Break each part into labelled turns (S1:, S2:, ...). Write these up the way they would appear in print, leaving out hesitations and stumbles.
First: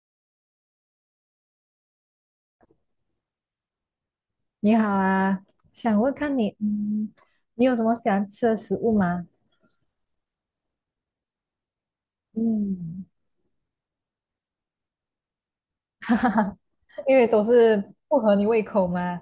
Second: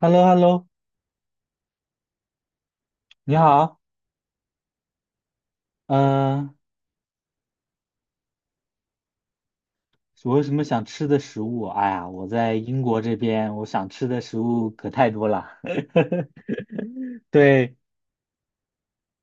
S1: h e l l o h e l l o 你好，
S2: 你好啊，想问看你，
S1: 嗯、
S2: 你有什么喜欢吃的食物吗？
S1: 我有什么想吃的食物？哎呀，我在英国
S2: 嗯，
S1: 这边，我想吃的食物可太多了。
S2: 哈哈哈，因为都
S1: 对，
S2: 是不合你胃口嘛。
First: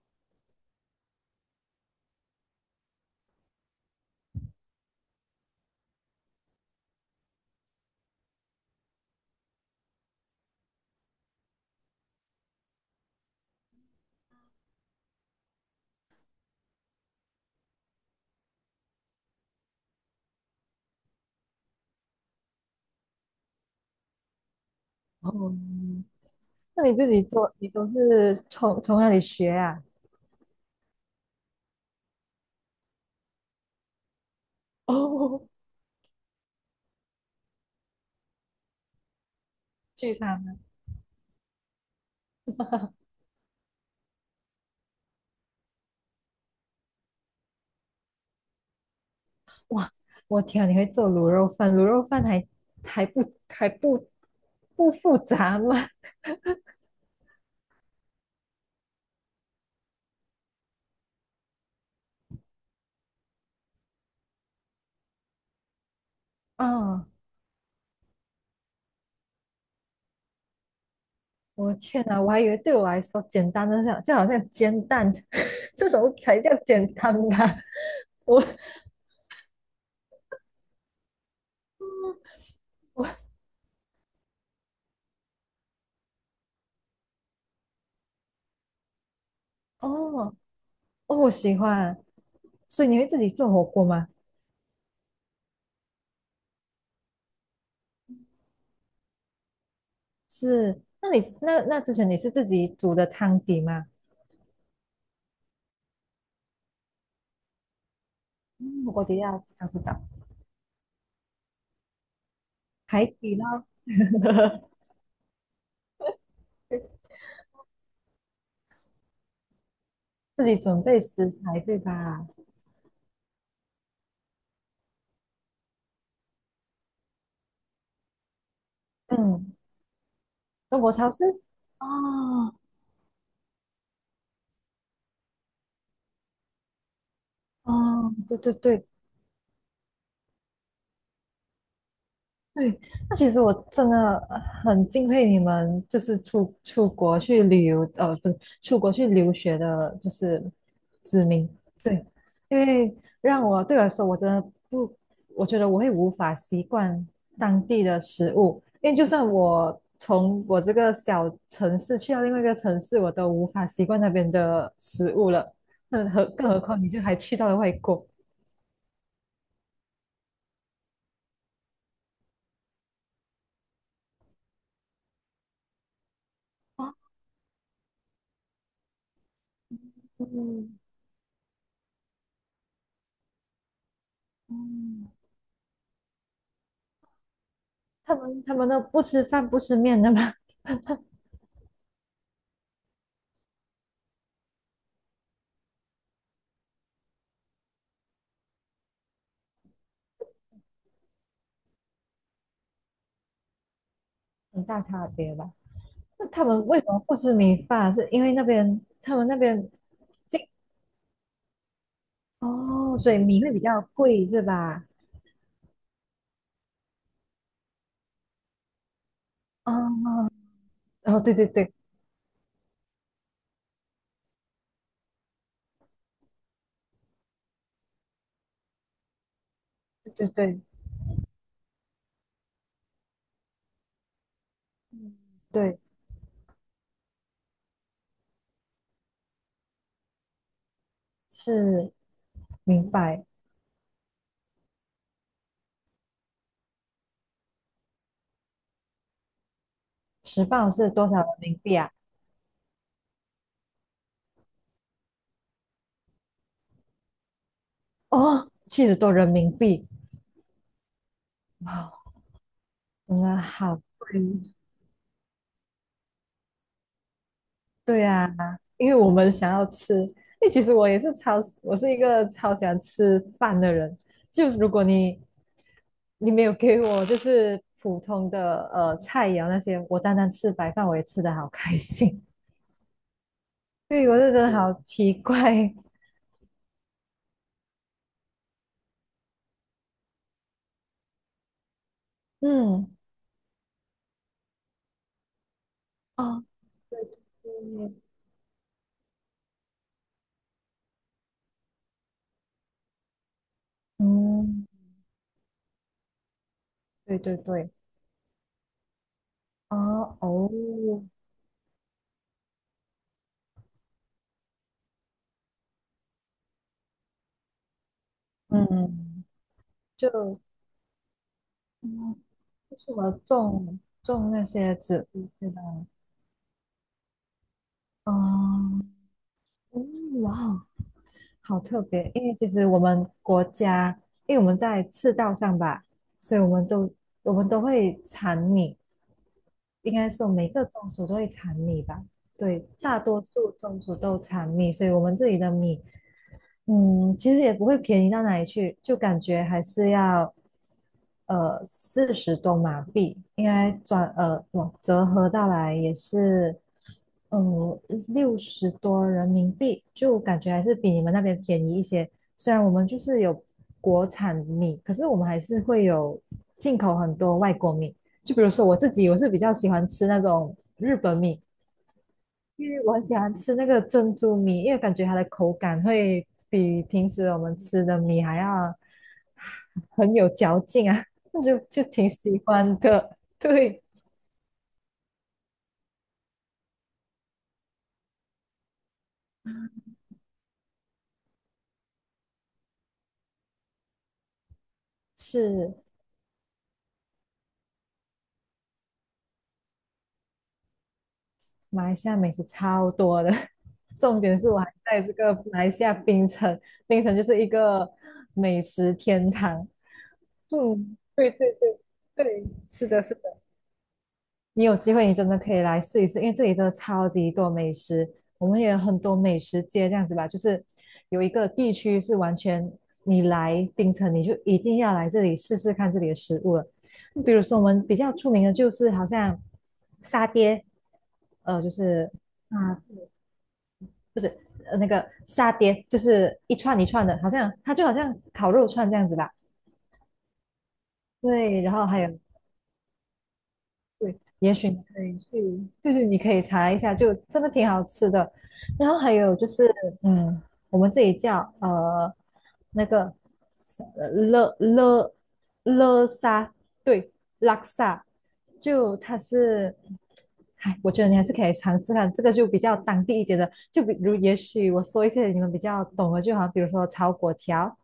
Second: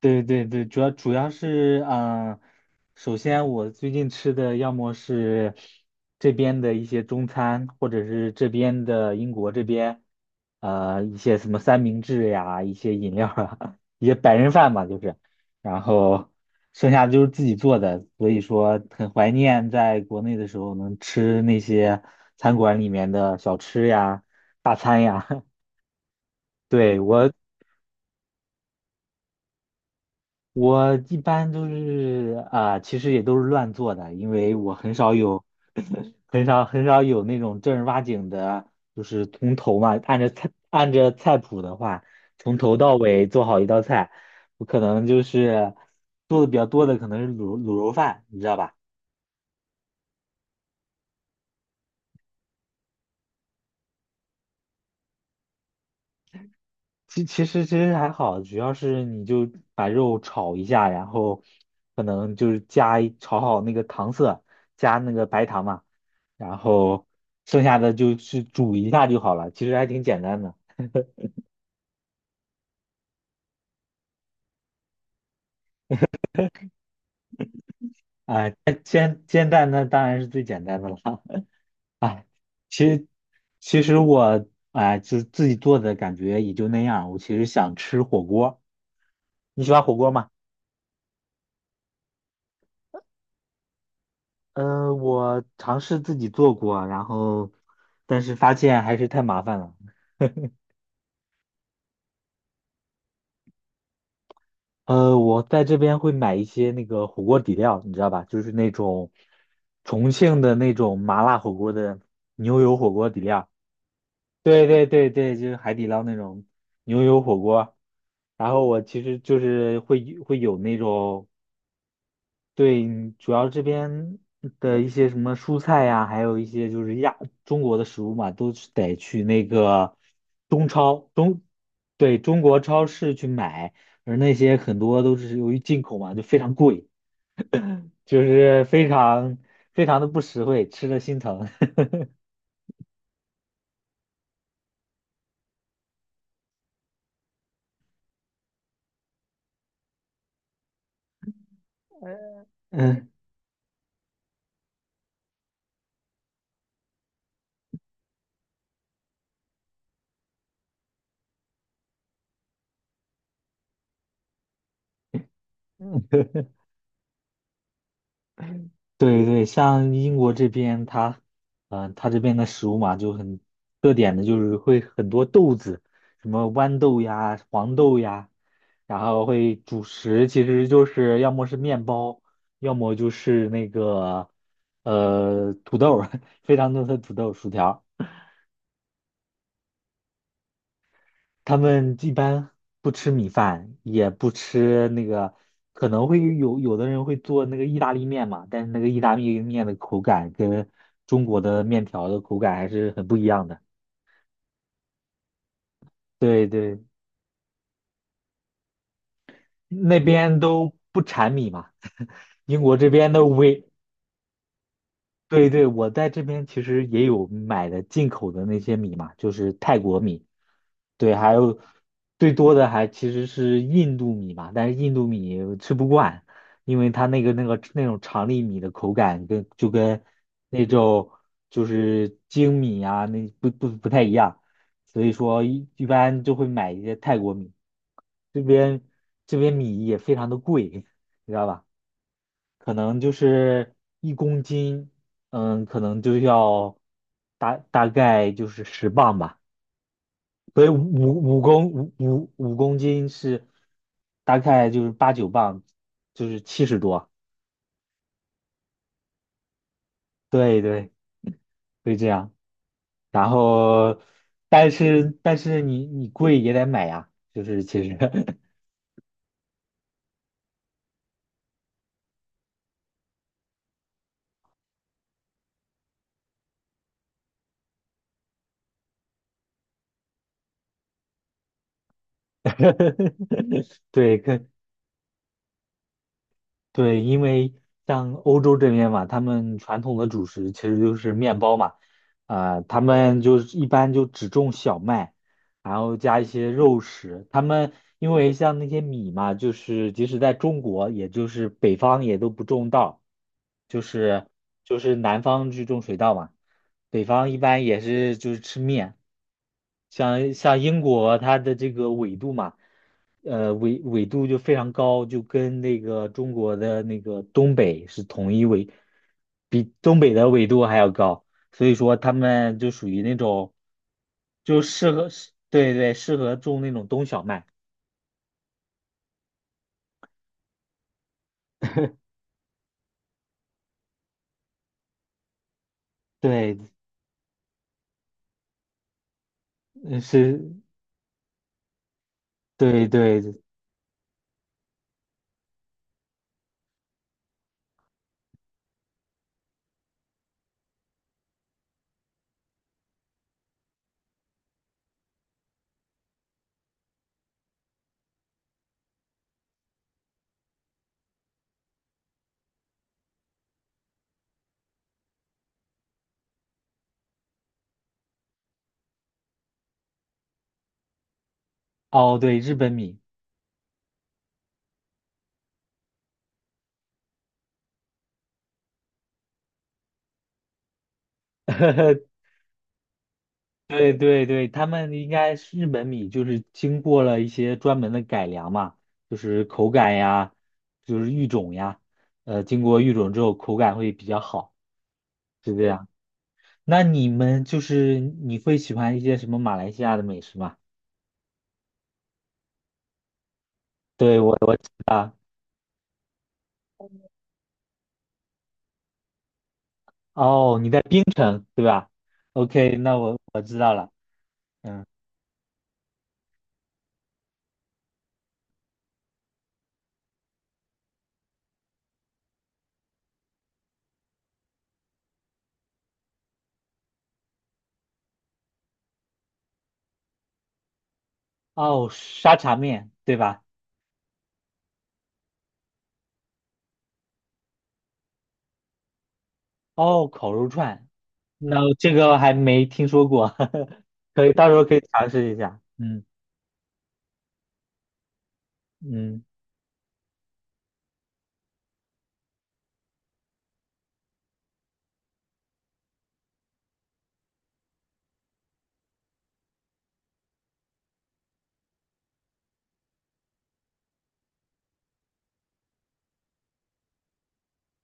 S1: 对对对，主要是，首先我最近吃的要么是这边的一些中餐，或者是这边的英国这边，一些什么三明治呀，一些饮料啊，一些白人饭嘛，就是，然后剩下的就是自己做的，所以说很怀念在国内的时候能吃那些餐馆里面的小吃呀、大餐呀。
S2: 哦，那你
S1: 对，
S2: 自己
S1: 我
S2: 做，你都是从哪里学啊？
S1: 我一般都是其实也都是乱做的，因为我
S2: 哦，
S1: 很少有那种正儿八经的，就是从头嘛，
S2: 聚餐的。
S1: 按着菜谱的话，从头到尾做好一道菜，我可能就是做的比较多的可能是卤肉饭，你知道吧？
S2: 哇，我天啊，你会做卤肉饭？卤肉饭还不复杂吗？
S1: 其实还好，主要是你就把肉炒一下，然后可能就是炒好那个糖色，加那个白糖嘛。然
S2: 啊、
S1: 后剩下的就去煮一下就好了，其实还挺简单的。
S2: 我天哪，我还以为对我来说简单的像就好像煎蛋 这种才叫简单吧？我。
S1: 啊、煎蛋那当然是最简单的了。哎，其实其实我就是自己做的感觉也就那样。我其实想吃火锅，你喜欢火锅吗？
S2: 哦哦，我喜欢，所以你会自己做火锅吗？
S1: 嗯，我尝试自己做过，然后但是发现还是太麻烦了。
S2: 是，那你那之前你是自己煮的汤底吗？
S1: 我在这边会买一些那个火锅底料，你知道吧？就是那
S2: 嗯，火锅
S1: 种
S2: 底料不知道，
S1: 重庆的那种麻辣火锅的牛油火
S2: 海
S1: 锅底
S2: 底
S1: 料。
S2: 捞
S1: 对 对对对，就是海底捞那种牛油火锅。然后我其实就是会
S2: 自己
S1: 有那
S2: 准备
S1: 种。
S2: 食材对吧？
S1: 对，主要这边的一些什么蔬菜呀，还有一些就是中国的食物嘛，都是得去那
S2: 嗯，
S1: 个中
S2: 中国
S1: 超，
S2: 超市。
S1: 对，中
S2: 哦
S1: 国超市去买，而那些很多都是由于进口嘛，就非常贵，
S2: 哦，
S1: 就
S2: 对对
S1: 是
S2: 对，
S1: 非常非常的不实惠，吃的心疼。
S2: 对，那其实我真的很敬佩你们，就是出国去旅游，不是出国去留学的，就是子民。对，因为
S1: 嗯，
S2: 让我对我来说，我真的不，我觉得我会无法习惯当地的食物，因为就算我从我这个小城市去到另外一个城市，我都无法习惯那边的食物了。那何 更何况你就还去到了外国。
S1: 对对，像英国这边它，它这边的食物嘛，就很特点的，就是会很多豆子，什么豌
S2: 哦，
S1: 豆呀、黄豆呀，然后会主食，其实
S2: 嗯
S1: 就是要么是面包，要么就是那个
S2: 嗯。
S1: 土豆儿 非常多的土豆、薯条。
S2: 他们都不吃饭不吃面的吗？
S1: 他们一般不吃米饭，也不吃那个，可能会有有的人会做那个意大利面嘛，但是那个意大利面的口感跟中国的面条的口感还是很不一样的。
S2: 很大差别吧？那他
S1: 对
S2: 们
S1: 对，
S2: 为什么不吃米饭啊？是因为那边他们那边
S1: 那边
S2: 进
S1: 都不产米嘛，英国这
S2: 哦，所
S1: 边
S2: 以
S1: 的
S2: 米会比
S1: 唯
S2: 较贵是吧？
S1: 对对，我在这边其实也有买的进口的那些米嘛，就是泰国米，
S2: 哦
S1: 对，
S2: 哦，
S1: 还
S2: 对对
S1: 有
S2: 对
S1: 最多的还其实是印度米嘛，但是印度米吃不惯，因为它那种长粒米的口感跟
S2: 对对对，
S1: 那种就是精米啊那不太一样，所以
S2: 嗯，
S1: 说一
S2: 对，
S1: 一般就会买一些泰国米，这边这边米也非常的贵，你知道吧？
S2: 是
S1: 可
S2: 明
S1: 能就
S2: 白。
S1: 是1公斤，嗯，可能就要大概就是10磅吧，
S2: 十
S1: 所以
S2: 磅是多少人
S1: 五五
S2: 民
S1: 公
S2: 币啊？
S1: 五五五公斤是大概就是八九磅，就是70多，
S2: 哦，七十多人民币，
S1: 对对，
S2: 哇，
S1: 会这样。
S2: 真
S1: 然
S2: 的好
S1: 后，
S2: 贵。
S1: 但是你贵也得买呀，就是其实，
S2: 对呀、因为我们想要吃，因为其实我是一个超喜欢吃饭的人。就如果你没有给我就是普通的呃菜肴那些，我单单吃白饭我也吃的好开心。对，我
S1: 对，
S2: 是
S1: 可
S2: 真的好奇怪。
S1: 对，因为像欧洲这边嘛，他们传统的主食其实就是面包嘛，他
S2: 嗯，
S1: 们就是一般就只种小麦，然后加一
S2: 哦，
S1: 些肉
S2: 对
S1: 食。他
S2: 对
S1: 们
S2: 对，
S1: 因为像那些米嘛，就是即使在中国，也就是北方也都不种稻，就是
S2: 嗯，
S1: 就是南方去种水稻嘛，北
S2: 对
S1: 方
S2: 对
S1: 一般
S2: 对，
S1: 也是就是吃面。
S2: 哦
S1: 像
S2: 哦，
S1: 像英国它的这个纬度嘛。呃纬纬度就非常高，就跟那个中国的那个东北是同一纬，
S2: 嗯，
S1: 比东北的
S2: 就
S1: 纬度还要高，所以说他
S2: 嗯，
S1: 们就
S2: 就
S1: 属
S2: 什
S1: 于
S2: 我
S1: 那种，
S2: 种种那
S1: 就
S2: 些
S1: 适
S2: 植
S1: 合，
S2: 物，对吧？
S1: 对对，适合种那种冬小麦，
S2: 哦，哇哦，好特别！因为其实我们国家，因为我们在赤道上吧，所以我
S1: 对，
S2: 们都我们都会产米，应
S1: 嗯
S2: 该说
S1: 是，
S2: 每个宗族都会产米吧？对，
S1: 对
S2: 大
S1: 对，
S2: 多数宗族都产米，所以我们这里的米其实也不会便宜到哪里去，就感觉还是要四十多马币，应该转哇折合到来也是嗯，六十多人民币，就感觉还是比你们那边便宜一些。虽然我们就是有国产米，可是我们还是会有进口很多外国米。就比如说我自己，我是比较喜欢吃那种日本米，
S1: 哦对，日
S2: 因
S1: 本
S2: 为我
S1: 米，
S2: 很喜欢吃那个珍珠米，因为感觉它的口感会比平时我们吃的米还要很有嚼劲啊，就挺 喜欢的。对，
S1: 对对对，他们应该是日本米，就是经过了一些专门的改良嘛，就是口感呀，就是育种呀，经过育种之后口感会比较好，是这
S2: 是
S1: 样。那你们就是你会喜欢一些什么马来西亚的美食吗？
S2: 马来西亚美食超多的，
S1: 对，
S2: 重
S1: 我
S2: 点是
S1: 我
S2: 我还在这个马来西亚槟城，槟城就是一个美食天堂。
S1: 哦，你在
S2: 嗯，
S1: 槟
S2: 对
S1: 城
S2: 对
S1: 对
S2: 对
S1: 吧
S2: 对，
S1: ？OK,
S2: 是
S1: 那
S2: 的，是
S1: 我
S2: 的。
S1: 我知道了，
S2: 你有
S1: 嗯，
S2: 机会你真的可以来试一试，因为这里真的超级多美食，我们也有很多美食街这样子吧，就是有一个地区是完全你来槟城你就一定要来这里试试看这里的食物了，比如说我们比较出名的就是好像沙爹，就
S1: 哦，
S2: 是
S1: 沙茶
S2: 啊、
S1: 面对吧？
S2: 那个沙爹就是一串一串的，好像它就好像烤肉串这样子吧。
S1: 哦，烤肉串，
S2: 对，
S1: 那
S2: 然后
S1: 这
S2: 还
S1: 个
S2: 有
S1: 还没听说过，
S2: 对，
S1: 到
S2: 也
S1: 时候
S2: 许
S1: 可
S2: 你
S1: 以
S2: 可
S1: 尝
S2: 以
S1: 试一下，
S2: 去，就
S1: 嗯。
S2: 是你可以查一下，就真的挺好吃的。然后还
S1: 嗯，
S2: 有就是，嗯，我们这里叫那个呃勒勒勒沙，对，拉萨，就它是，哎，我觉得你还是可以尝试看，这个就比较当地一点的，就比如也许我说一些你们比较懂的，就好像比如说炒粿条，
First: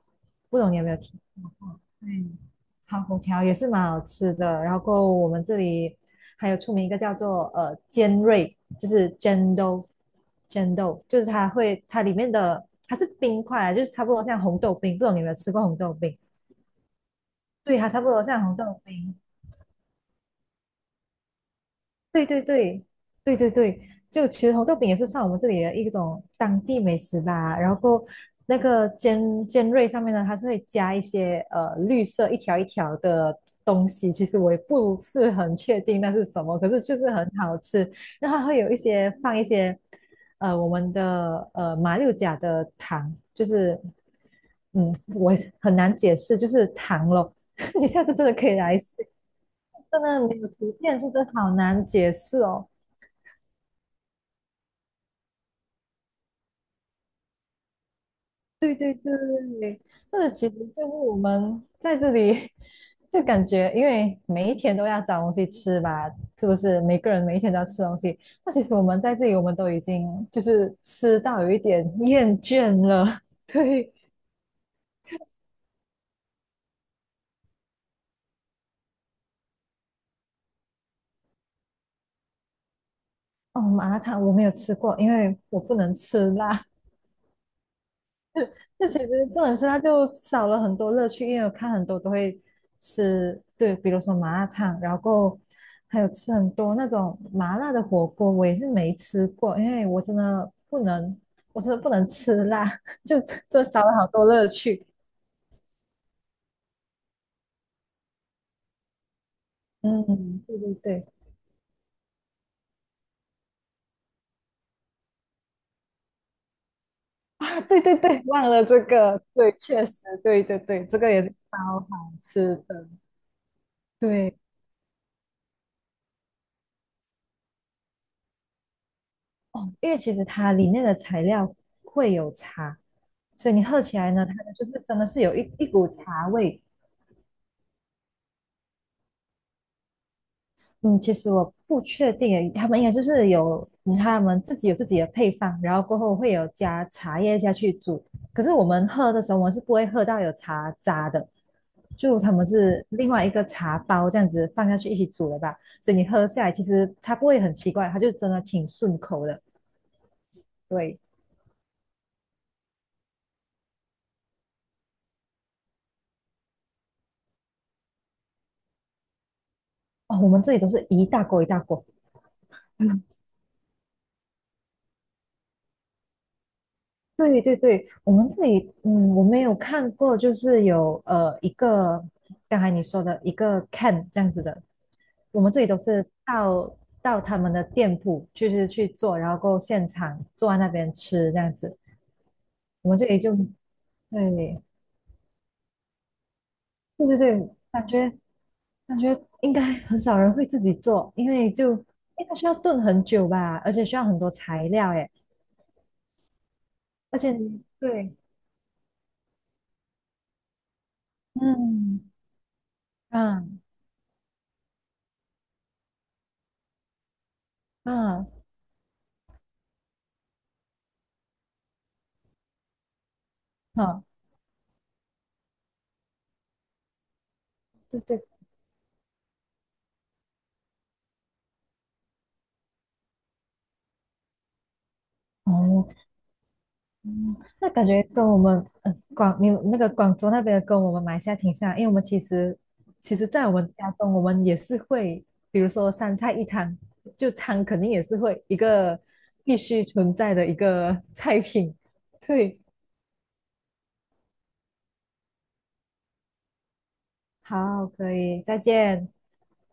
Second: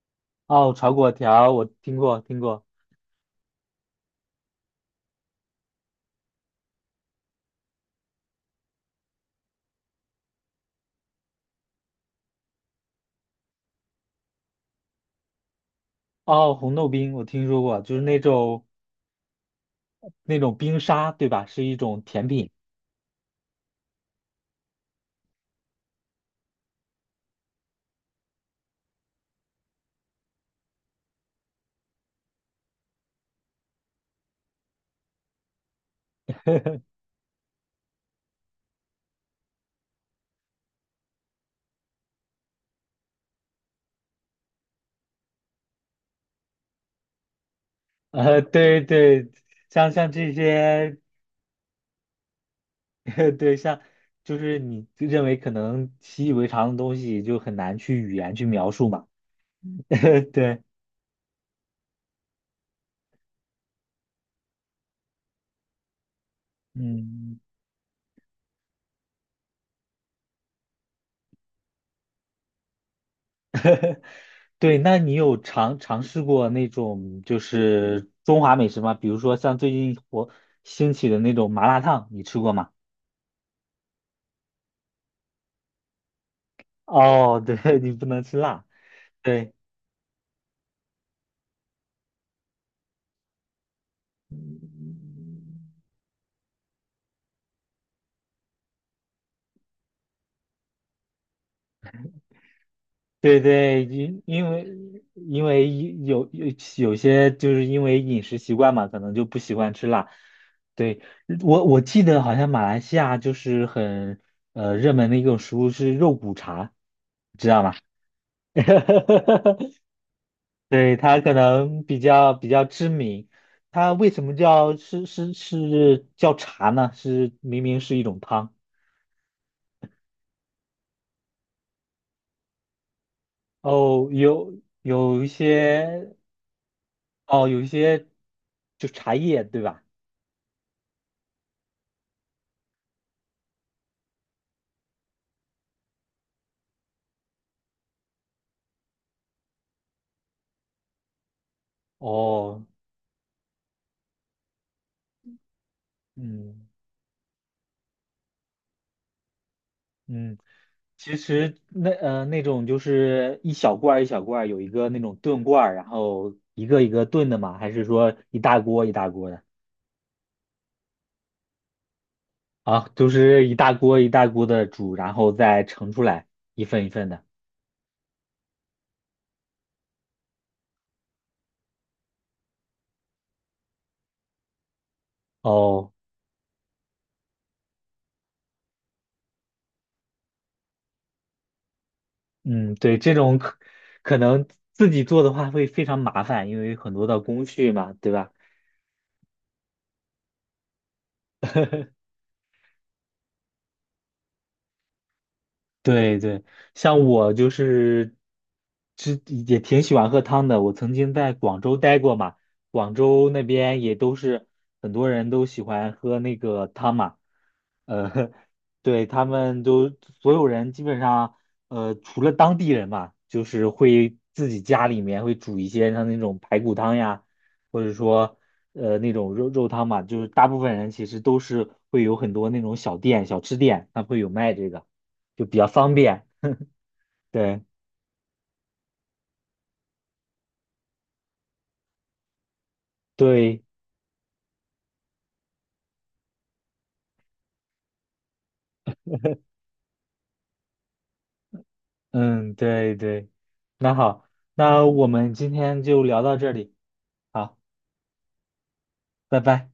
S2: 不懂
S1: 哦，
S2: 你有没
S1: 炒
S2: 有
S1: 粿
S2: 听？
S1: 条我听
S2: 对，
S1: 过听过，
S2: 炒粿条也是蛮好吃的。然后我们这里还有出名一个叫做尖锐，就是尖豆，尖豆就是它会它里面的它是冰块啊，就是差不多像红豆冰。不懂你有没有吃过红豆冰？
S1: 哦，红豆冰我听说
S2: 对，
S1: 过，
S2: 它
S1: 就
S2: 差
S1: 是
S2: 不
S1: 那
S2: 多像红
S1: 种
S2: 豆冰。
S1: 那种冰沙，对吧？是一种
S2: 对
S1: 甜
S2: 对
S1: 品。
S2: 对对对对，就其实红豆饼也是算我们这里的一种当地美食吧。然后过那个尖锐上面呢，它是会加一些绿色一条一条的东西，其实我也不是很确定那是什么，可是就是很好吃。然后它会有一些放一些我们的马六甲的糖，就是我也是很难解释，就是糖咯。你下次真的可以来
S1: 对
S2: 试
S1: 对，像
S2: 真
S1: 像
S2: 的
S1: 这
S2: 没有图
S1: 些，
S2: 片，就真的好难解释哦。
S1: 对，像就是你认为可能习以为常的东西，就很难去语言去描
S2: 对
S1: 述
S2: 对
S1: 嘛。
S2: 对，或 者其实
S1: 对，
S2: 就是我们在这里 就感觉，因为每一天都要找东西吃吧，是不是？每个人每
S1: 嗯，
S2: 一天都要吃东西。那其实我们在这里，我们都已经就是吃到有一点厌倦了。对，
S1: 对，那你有尝试过那种就是中华美食吗？比如说像最近兴起的那种麻辣烫，你吃过吗？
S2: 哦，麻辣烫我没有吃过，因为我不能吃辣。
S1: 哦，对，你不能吃 辣。
S2: 这其实不
S1: 对
S2: 能吃，它就少了很多乐趣。因为我看很多都会吃，对，比如说麻辣烫，然后还有吃很多那种麻辣的火锅，我也是没吃过，因为我真的不能，我真的不能吃辣，就这
S1: 对
S2: 这
S1: 对，
S2: 少了好
S1: 因
S2: 多乐
S1: 因为
S2: 趣。
S1: 因为有有有些就是因为饮食习惯嘛，可能就不喜欢吃辣。
S2: 嗯，对对
S1: 对，
S2: 对，
S1: 我记得好像马来西亚就是很热门的一种食物是肉骨茶，知
S2: 啊，
S1: 道吗？
S2: 对对对，忘了这个，对，确实，对对对，
S1: 对，
S2: 这个
S1: 它
S2: 也是
S1: 可
S2: 超
S1: 能
S2: 好
S1: 比较比
S2: 吃
S1: 较知
S2: 的。
S1: 名。它为什么
S2: 对，
S1: 叫茶呢？是明明是一种汤。
S2: 哦，因为其实它里面的材料会有差，所以你喝起
S1: 哦，
S2: 来呢，它就是真的是有一股茶味。
S1: 有一些就茶叶，对吧？
S2: 嗯，其实我不确定诶，他们应该就是有他们自己有自己的配方，然后过后会有加茶叶下去煮。可是我们喝的时候，我们是不会喝到有茶渣的，就他们
S1: 哦，
S2: 是另外一个茶包这样子放下去一起煮的吧。所以你喝下来，其
S1: 嗯
S2: 实它不会很奇怪，它就真的挺顺口的。
S1: 嗯，
S2: 对，
S1: 其实那种就是一小罐儿一小罐儿有一个那种炖罐儿然后一个一个炖的嘛，还是说一大锅一大锅的
S2: 哦，我们这里都是一大锅一大锅，
S1: 啊？就是一大锅一大锅的煮，然后再盛出来一份一份的。
S2: 对对对，我们这里，我没有看过，就是有一个刚才你说的一个 can 这样子的，我们这里都
S1: 哦，
S2: 是到他们的店铺，就是去做，然后过后现场坐在那边吃这样子。
S1: 嗯，
S2: 我们
S1: 对，
S2: 这
S1: 这
S2: 里就
S1: 种可可
S2: 对
S1: 能
S2: 对
S1: 自己做的话会非常麻烦，因为很多
S2: 对
S1: 的工
S2: 对，
S1: 序
S2: 感
S1: 嘛，
S2: 觉
S1: 对吧？
S2: 感觉应该很少人会自己做，因为就 应该需要炖很久吧，而且需要很多材料诶，
S1: 对对，像
S2: 而
S1: 我
S2: 且
S1: 就是，
S2: 对，
S1: 这也挺喜欢喝汤的。我曾经在广州待
S2: 嗯
S1: 过嘛，广州那
S2: 嗯
S1: 边也都是很多人都喜欢喝那个汤嘛。呃，
S2: 嗯，
S1: 对，他们都所有人基本上，除了当地人嘛，就是
S2: 好、
S1: 会自己家里面会煮一些像那种排骨汤呀，或者
S2: 对对。
S1: 说那种肉汤嘛，就是大部分人其实都是会有很多那种小店、小吃店，它会有卖这个。就比较
S2: 哦，
S1: 方便。
S2: 嗯，
S1: 对
S2: 那感觉跟我们你那个广州那边的跟我们马来西亚挺像，因为我们其实，在我
S1: 对，
S2: 们家中，我们也是会，比如说三菜一汤，就汤肯定也是会一个必须存在的一个菜品。
S1: 嗯，
S2: 对，
S1: 对对，那好，那我们今天就聊到这里，好，
S2: 好，可以，再见。
S1: 拜拜。